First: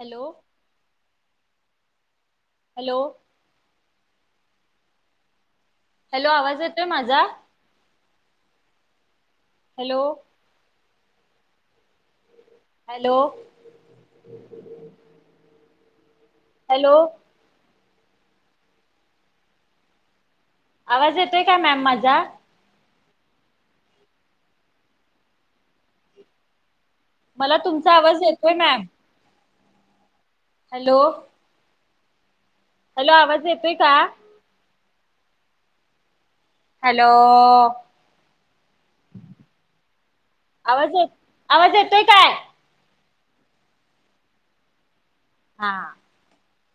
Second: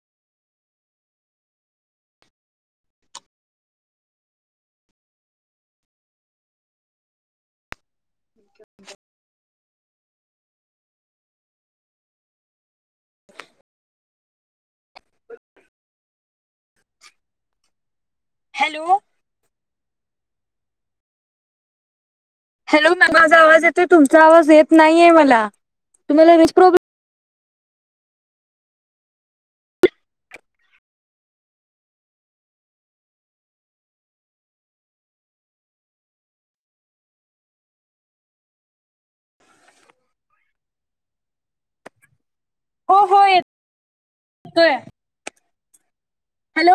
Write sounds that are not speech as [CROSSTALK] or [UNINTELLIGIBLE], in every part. Hello hello hello आवाज येतोय माझा? ठीक आहे हॅलो हॅलो हॅलो हॅलो आवाज येतोय का मॅम माझा हॅलो ना माझा आवाज येतोय तुमचा आवाज येत नाहीये मला तुम्हाला रेंज प्रॉब्लेम मला तुमचा आवाज येतोय मॅम हॅलो. हॅलो आवाज येतोय का. हॅलो आवाज येत आवाज येतोय काय हो हो येत तय हां हॅलो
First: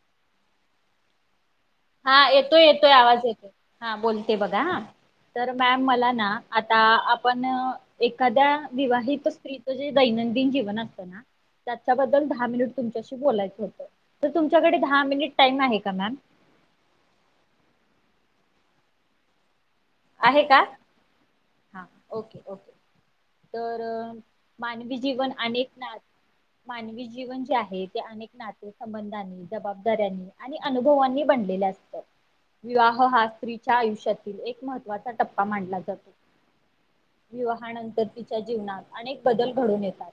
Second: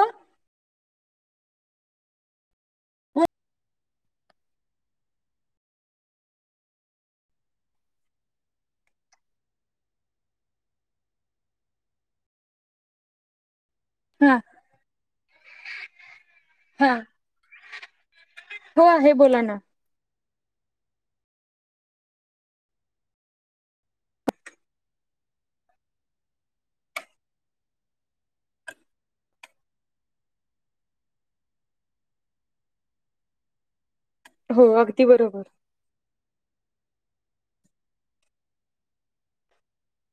हा येतोय येतोय आवाज येतोय हा बोलते बघा हा. तर मॅम मला ना आता आपण. एखाद्या विवाहित स्त्रीच जे दैनंदिन जीवन असतं ना. त्याच्याबद्दल दहा मिनिट तुमच्याशी बोलायचं होतं तर हा तुमच्याकडे दहा मिनिट टाइम आहे का मॅम. हा. हो आहे बोला ना. आहे का हा ओके ओके. तर मानवी जीवन अनेक ना. मानवी जीवन जे आहे ते अनेक नाते. संबंधांनी जबाबदाऱ्यां आणि अनुभवांनी बनलेले असतात. विवाह हा स्त्रीच्या आयुष्यातील एक हो अगदी महत्त्वाचा बरोबर टप्पा मांडला जातो. विवाहानंतर तिच्या जीवनात अनेक बदल घडून येतात.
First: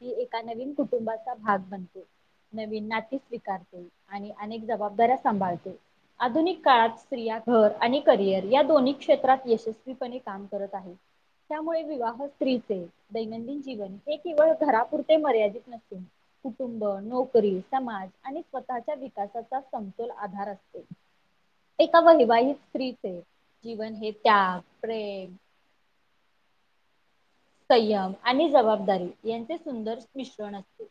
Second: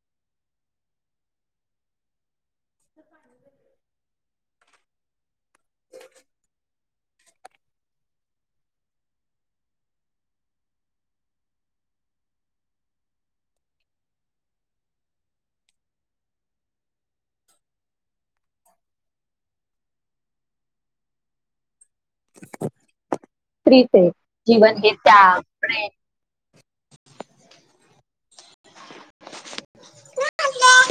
ही एका नवीन कुटुंबाचा भाग म्हनते नवीन नाट्य स्वीकारते. आणि अनेक जबाबदाऱ्या सांभाळते. आधुनिक काळात स्त्रिया घर आणि करिअर या दोन्ही. क्षेत्रात यशस्वीपणे काम करत आहे. त्यामुळे विवाह स्त्रीचे दैनंदिन जीवन हे केवळ घरापुरते मर्यादित नसते. कुटुंब नोकरी समाज आणि स्वतःच्या विकासाचा समतोल आधार अस. एका वैवाह स्त्रीचे जीवन हे त्याग जीवन हे प्रेम. त्याग संयम आणि जबाबदारी यांचे सुंदर मिश्रण असते.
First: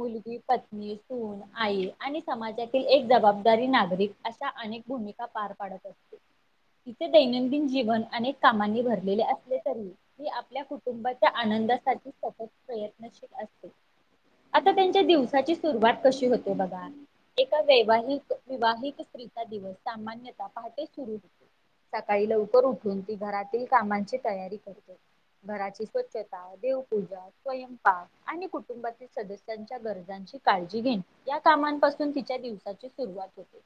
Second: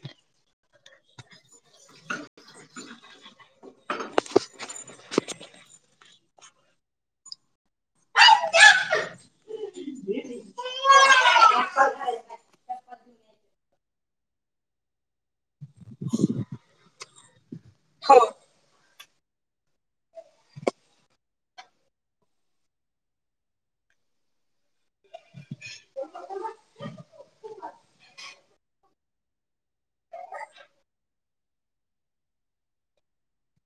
मुलगी पत्नी सून आई आणि समाजातील एक जबाबदारी नागरिक अशा अनेक. भूमिका पार पाडत असते. इथे दैनंदिन जीवन अनेक कामांनी भरलेले असले तरी मी. आपल्या कुटुंबाच्या आनंदासाठी सतत प्रयत्नशील असते. आता त्यांच्या दिवसाची सुरुवात कशी होते बघा. एका वैवाहिक विवाहिक स्त्रीचा दिवस सामान्यत पहाटे सुरू होते. सकाळी लवकर उठून ती घरातील कामांची तयारी करते. घराची स्वच्छता देवपूजा. स्वयंपा आणि कुटुंबातील सदस्यांच्या गरजांची काळजी घेन या कामांपासून तिच्या दिवशी. सुरवात होते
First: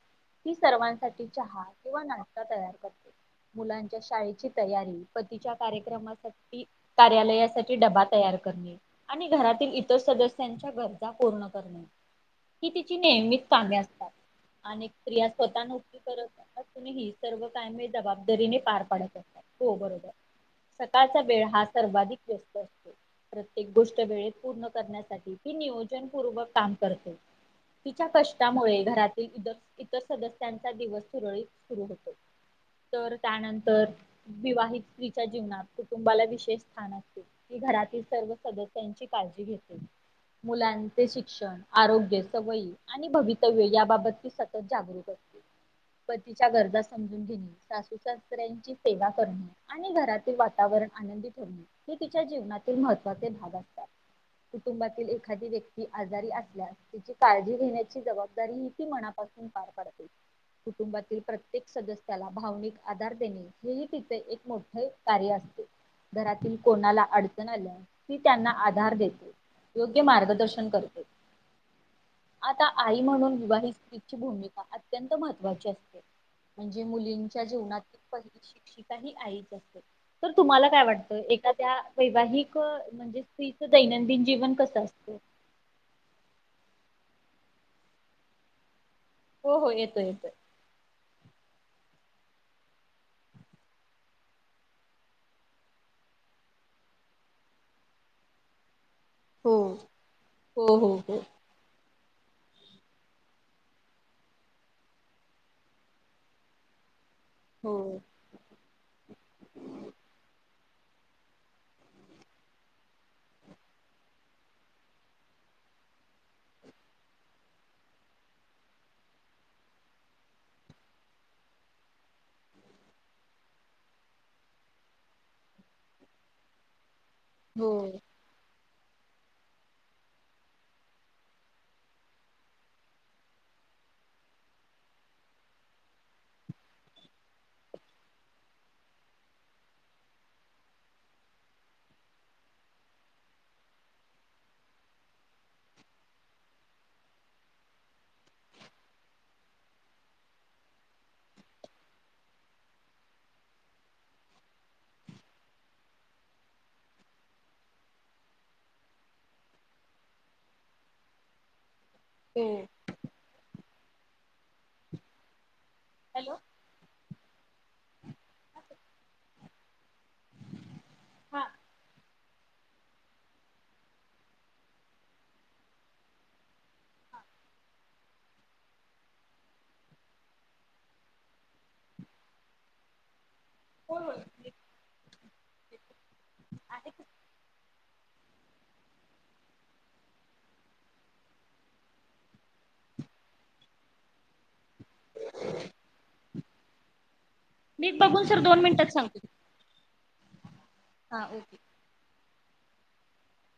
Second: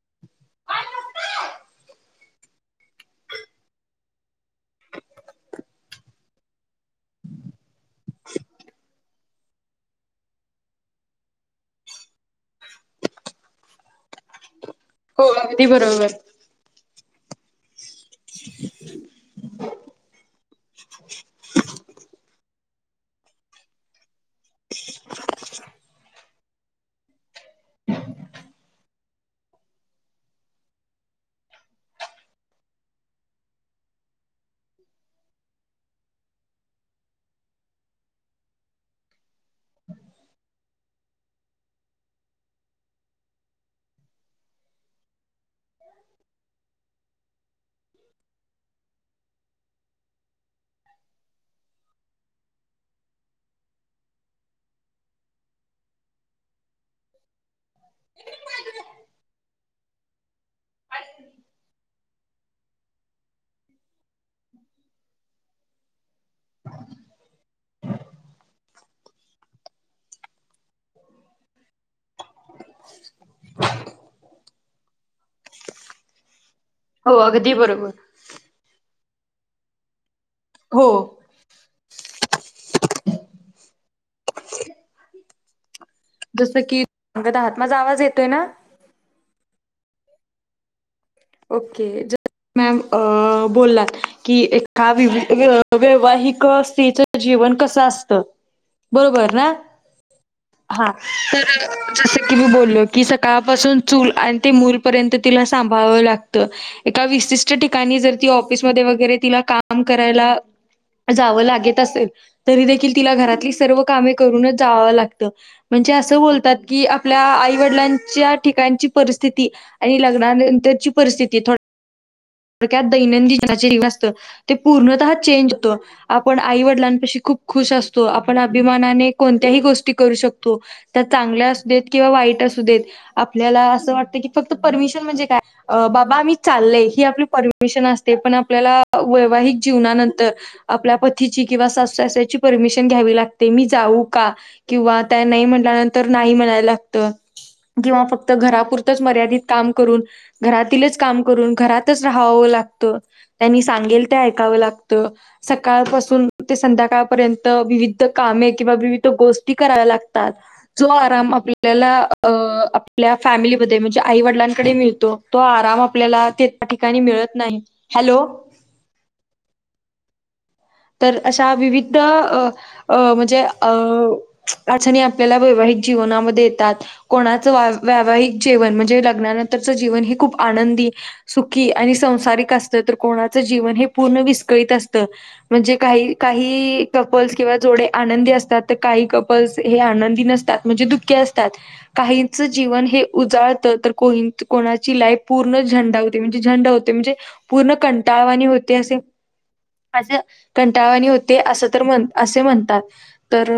ती सर्वांसाठी चहा किंवा नाश्ता तयार करते. मुलांच्या शाळेची तयारी पतीच्या कार्यक्रमासाठी कार्यालयासाठी डबा तयार करणे आणि घरातील इतर सदस्यांच्या गरजा पूर्ण करणे ही तिची नेहमीच कामे असतात अनेक स्त्रिया हो स्वतः अगदी नोकरी बरोबर करत असतात हे सर्व कामे जबाबदारीने पार पाडतात हो बरोबर सकाळ वेळ हा सर्वाधिक व्यस्त असतो प्रत्येक गोष्ट वेळेत पूर्ण करण्यासाठी ही नियोजनपूर्वक काम करते तिच्या कष्टामुळे घरातील इतर इतर सदस्यांचा दिवस सुरळीत सुरू होतो तर त्यानंतर विवाहित स्त्रीच्या जीवनातप तुंबाला विशेष स्थान असते की घरातील सर्व सदस्यांची काळजी घे मुलांचे शिक्षण आरोग्य सवयी आणि भवितव्य याबाबतची सतत जागृक असते पतीच्या गरजा समजून घेणे सासू सासऱ्यांची सेवा करणे आणि घरातील वातावरण आनंदी ठेवणे हे तिच्या जीवनातील महत्त्वाचे भाग असतात. कुटुंबातील एखादी व्यक्ती आजारी असल्यास त्याची काळजी. घेण्याची जबाबदारी ह ती मनापासून पार पडते. कुटुंबातील प्रत्येक सदस्याला भावनिक आधार देणे हेही तिथे एक मोठे कार्य असते. घरातील कोणाला अडचण आल्या ती त्यांना आधार देते. योग्य मार्गदर्शन करते. आता आई म्हणून विवाह स्त्रीची भूमिका अत्यंत महत्त्वाची असते. म्हणजे हो मुलींच्या अगदी जीवनात बरोबर प शिक्षिका ही आईच असते तर तुम्हाला काय हो वाटतं एखाद्या वैवाहिक म्हणजे स्त्रीचं दैनंदिन जीवन कसं असतं. जसं कि सग दहातमाझ आवाज येतोय ना. हो हो येतोय येतोय. ओके ज मॅम अ बोललात की एका वैवाहिक स्त्रीच्या जीवन कसं असतं. [UNINTELLIGIBLE] बरोबर ना हो हो हा हो तर जसं की मी बोललो की सकाळपासून चूल आणि ते मूलपर्यंत तिला सांभाळवं लागत. एका विशिष्ट हो ठिकाणी जर तिला ऑफिसमध्ये वगैरे तिला काम करायला जावं लागत असेल तरी देखील तिला घरातली सर्व कामे करूनच जावं लागतं. म्हणजे असं बोलतात की आपल्या आईवडिलांच्या ठिकाणची परिस्थिती आणि लग्नानंतरची परिस्थिती थोड त दैनंदिन ज असत ते पूर्णतः चेंज होत आपण आई वडिलांपशी खूप हो खुश असतो आपण अभिमानाने कोणत्याही गोष्टी करू शकतो. त्या चांगल्या असू देत किंवा वाईट असू देत. आपल्याला असं वाटत की फक्त परमिशन म्हणजे काय बाबा मी चालय ही आपली परमिशन असते पण आपल्याला वैवाहिक जीवनानंतर आपल्या पतीची किंवा सासू सासर्‍यांची परमिशन घ्यावी लागते मी जाऊ का? किंवा त्या नाही म्हटल्यानंतर नाही म्हणायला लागत. किंवा फक्त घरापुरतच मर्यादित काम करून घरातीलच काम करून घरात घरातच राहावं लागतं त्यांनी सांगेल ते ऐकावं लागतं. सकाळपासून ते संध्याकाळपर्यंत विविध कामे किंवा विविध गोष्टी कराव्या लागतात. जो आराम आपल्याला हो. आपल्या फॅमिलीमध्ये म्हणजे आई वडिलांकडे मिळतो तो आराम आपल्याला ठिकाणी मिळत नाही हॅलो. तर हा अशा विविध अ अ म्हणजे अ अडचणी आपल्याला वैवाहिक जीवनामध्ये येतात. कोणाचं वैवाहिक जेवन म्हणजे लग्नानंतरच जीवन हे खूप आनंदी. सुखी आणि संसारिक असत तर कोणाचं जीवन हे होय पूर्ण होय विस्कळीत असत. म्हणजे काही काही आहे कपल्स किंवा जोडे आनंदी असतात तर काही कपल्स हे आनंदी नसतात. म्हणजे दुःखे असतात काहीचं जीवन हे उजाळत तर को. कोणाची लाईफ पूर्ण झेंडा होते म्हणजे झेंडा होते म्हणजे. पूर्ण मी बघून सर कंटाळवानी दोन होते मिनिटात असे सांगते असे कंटाळवानी हा होते ओके असं. तर असे म्हणतात तर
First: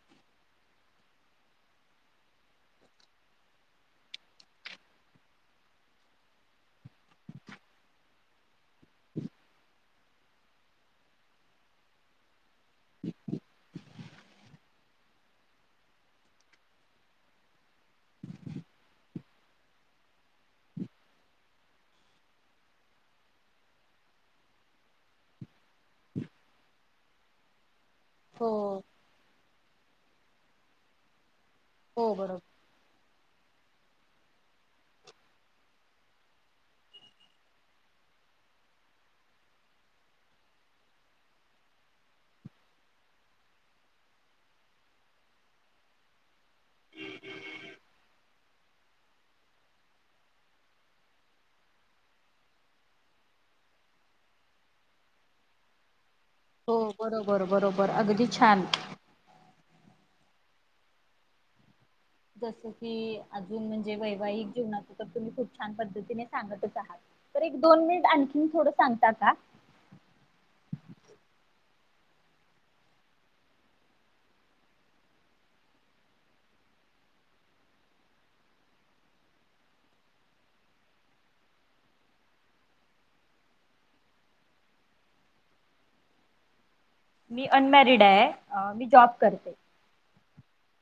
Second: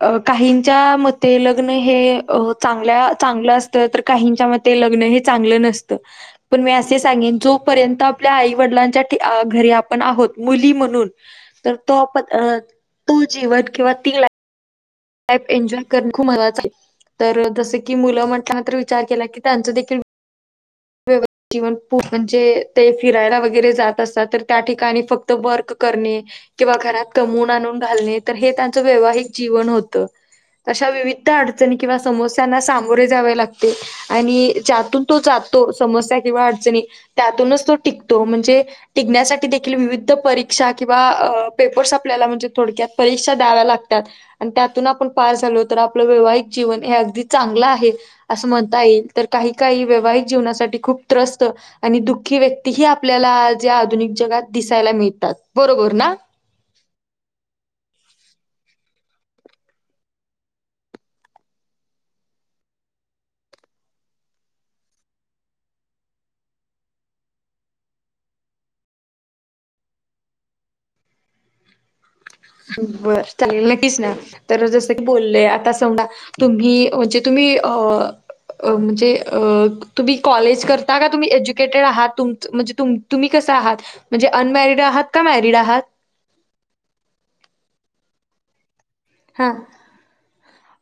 अ काहीच्या मते लग्न हे चांग चांगलं असतं. का ल च पण सांग जोपर्यंत आपल्या आई वडिलांच्या घरी आपण आहोत मुली म्हणून. तर तोण तो जीवन किंवा तिला लाईफ एन्जॉय करण खूप महत्वाचं आहे तर जसं की मुलं म्हण तर विचार केला की त्यांचं देखील. व्यवस्थ. जीवन म्हणजे ते फिरायला वगैरे जात असतात तर त्या ठिकाणी फक्त वर्क करणे किंवा घरात कमवून आणून घालते हे हो त्यांचं वैवाहिक जीवन होतं अशा विविध अडचणी किंवा हो बरोबर समस्यांना सामोरे जावे लागते आणि ज्यातून तो जातो समस्या किंवा अडचणी त्यातूनच तो टिकतो म्हणजे टिकण्यासाठी देखील विविध परीक्षा किंवा पेपर्स आपल्याला म्हणजे थोडक्यात परीक्षा द्याव्या लागतात. आणि त्यातून आपण पार झालो तर आपलं वैवाहिक जीवन हे अगदी चांगलं आहे. असं म्हणता येईल तर काही काही वैवाहिक जीवनासाठी खूप त्रस्त. आणि दुःखी व्यक्तीही आपल्याला आज या आधुनिक जगात दिसायला मिळतात बरोबर ना. हो बरोबर बरोबर अगदी छान. जस की अजून म्हणजे वैवाहिक जीवनात तर तुम्ही खूप छान पद्धतीने सांगतच आहात. तर एक दोन मिनिट आणखी थोडं सांगता का. बर चालेल नक्कीच ना. तर जसं की बोलले आता समजा तुम्ही म्हणजे तुम्ही अ अ म्हणजे तुम्ही कॉलेज करता का तुम्ही एज्युकेटेड आहात तुम म्हणजे तुम. तुम्ही कसं आहात म्हणजे अनमॅरिड आहात का मॅरिड आहात. मी अनमॅरिड आहे मी जॉब. हा करते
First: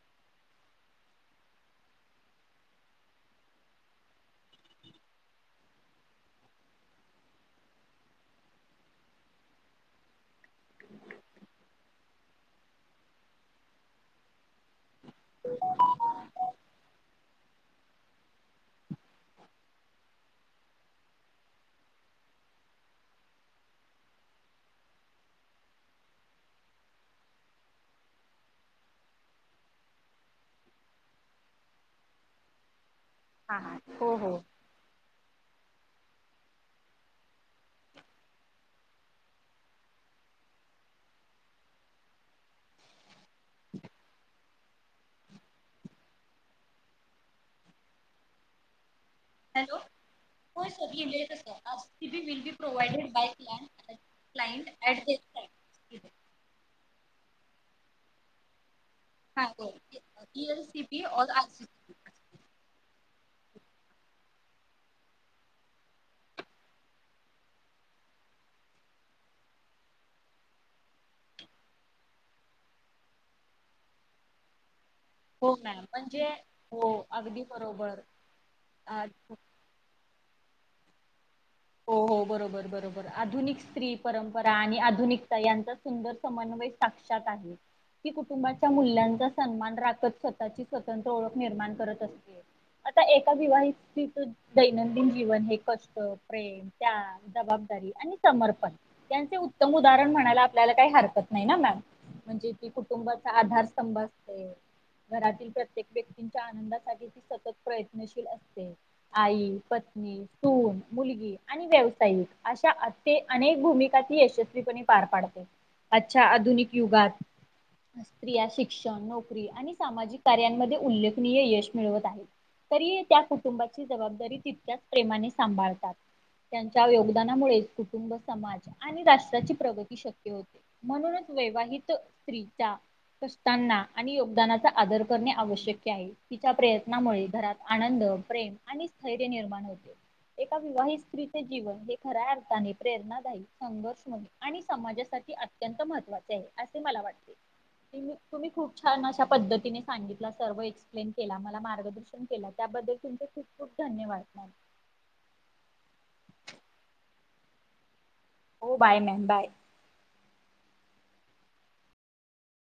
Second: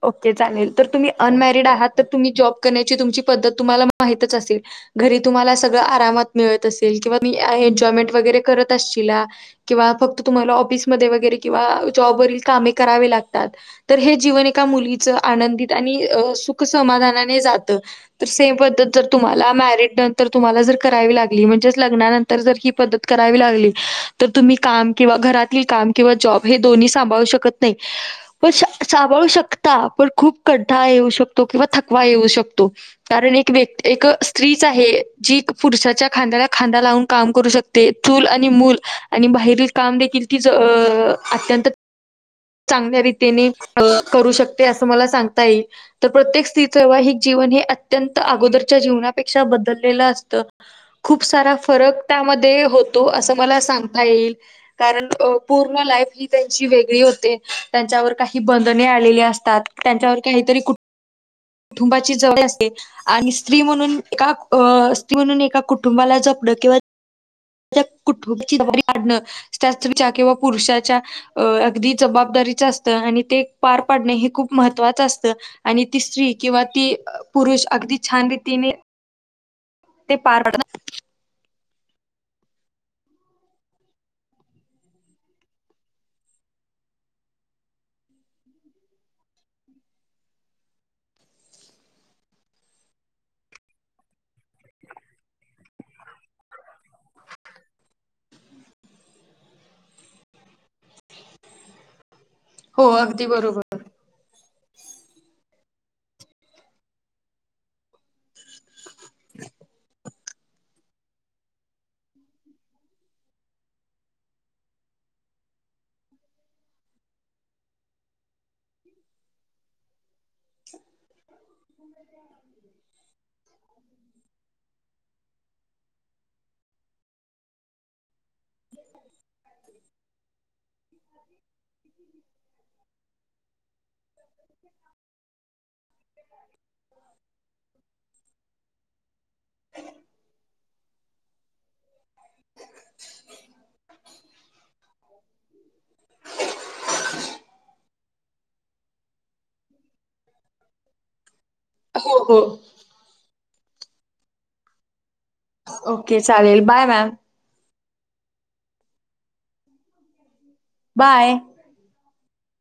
ओके चालेल तर तुम्ही अनमॅरिड आहात तर तुम्ही जॉब करण्याची तुमची पद्धत तुम्हाला माहितच असेल. घरी तुम्हाला सगळं आरामात मिळत असेल किंवा म एन्जॉयमेंट वगैरे करत असश. किंवा फक्त तुम्हाला ऑफिसमध्ये वगैरे किंवा जॉबवरील कामे करावी लागतात. तर हे जीवन एका मुलीचं आनंदित आणि सुख समाधानाने जातं. तर सेम पद्धत जर तुम्हाला मॅरिड नंतर तुम्हाला जर करावी लागली म्हणजेच लग्नानंतर. ी पत करावी लागली तर तुम्ही काम कि घरात काम किंवा जॉब हे दो्ही सांभळू शक. ते. पण सांभाळू शकता पण खूप कड्डा येऊ शकतो किंवा थकवा येऊ शकतो. कारण एक हा हा व्यक्ती एक हो हो स्त्री जी पुरुषाच्या खांद्याला खांदा लावून काम करू शकते चूल आणि मूल आणि बाहेरील काम देखील तीच अत्यंत चांगल्या र तेनी करू शकत. अस मला सगता येईल तर प्रत्येक स्वाहिक जीवन हे अत्यंत अगोदरच्या जीवना ा हॅलो बदलले असत होय सर खूप लिहिलेलं सारा कसं आज फरक टीबी विल बी त्यामध्ये होतो प्रोव्हायडेड बाय असं मला क्लायंट सांगता येईल. क्लायंट ॲट कारण देअर पूर्ण ला टाईम ह त्यांची वेगळी होते त्यांच्यावर ी बंधने आलेली हां असतात त्यांच्यावर काहीतरी कुठ [UNINTELLIGIBLE] कुुंबाची ज असते आणि स्त्री म्हणून एका स्त्री म्हणून एका कुटुंबाला जपणंिंवा. कुटुंची वाढणं शस्त्रीच्या किंवा पुरुषाच्या अ अगदी जबाबदारीच असतं आणि ते पार पाडणं हे खूप महत्त्वाचं असतं. हो मॅम आणि ती म्हणजे स्त्री किंवा हो ती पुरुष अगदी छान रीतीने अचछ ते पार पडता हो हो बरोबर बरोबर आधुनिक स्त्री परंपरा आणि आधुनिकता यांचाच सुंदर समन्वय साक्षात आहे ती कुटुंबाच्या मूल्यांचा सन्मान राखत स्वतःची स्वतंत्र ओळख निर्माण करत असते आता एका विवाहीची तर दैनंदिन जीवन हे कष्ट प्रेम त्याग जबाबदारी आणि समर्पण त्यांचे उत्तम उदाहरण म्हणायला आपल्याला काही हरकत नाही ना मॅम म्हणजे की हो अगदी कुटुंबाचा बरोबर. आधार अस घरातील प्रत्येक व्यक्तीच्या आनंदासाठी ती सतत प्रयत्नशील असते आई पत्नी सून मुलगी आणि व्यावसायिक अशा अनेक भूमिका ह यशस्वीपणे पार पाडते अच्छा आधुनिक युगात स्त्रिया शिक्षण नोकरी आणि सामाजिक कार्यांमध्ये उल्लेखनीय यश मिळवत आहे. तरी त्या कुटुंबाची जबाबदारी तितक्याच प्रेमाने सांभाळते. त्यांच्या योगदानामुळे कुटुंब समाज आणि राष्ट्राची प्रगती शक्य होते म्हणूनच वैवाहित स्त्रीचा असताना आणि योगदानाचा आदर करणे आवश्यक आहे तिच्या प्रयत्नामुळे घरात आनंद प्रेम आणि स्थैर्य निर्माण होते एकका वही स्त्री जीवन हे खऱ्या अर्थाने प्रेरणादायी संघर्षमय आणि समाजासाठी अत्यंत महत्वाचे आहे असे मला वाटते तुम्ही खूप छान अशा पद्धतीने सांगितला सर्व एक्सप्लेन केला मला हो मार्गदर्शन हो. केला त्याबद्दल तुमचे खूप खूप धन्यवाद मॅडम ओके चालेल बाय मॅम हो बाय मॅ बाय बाय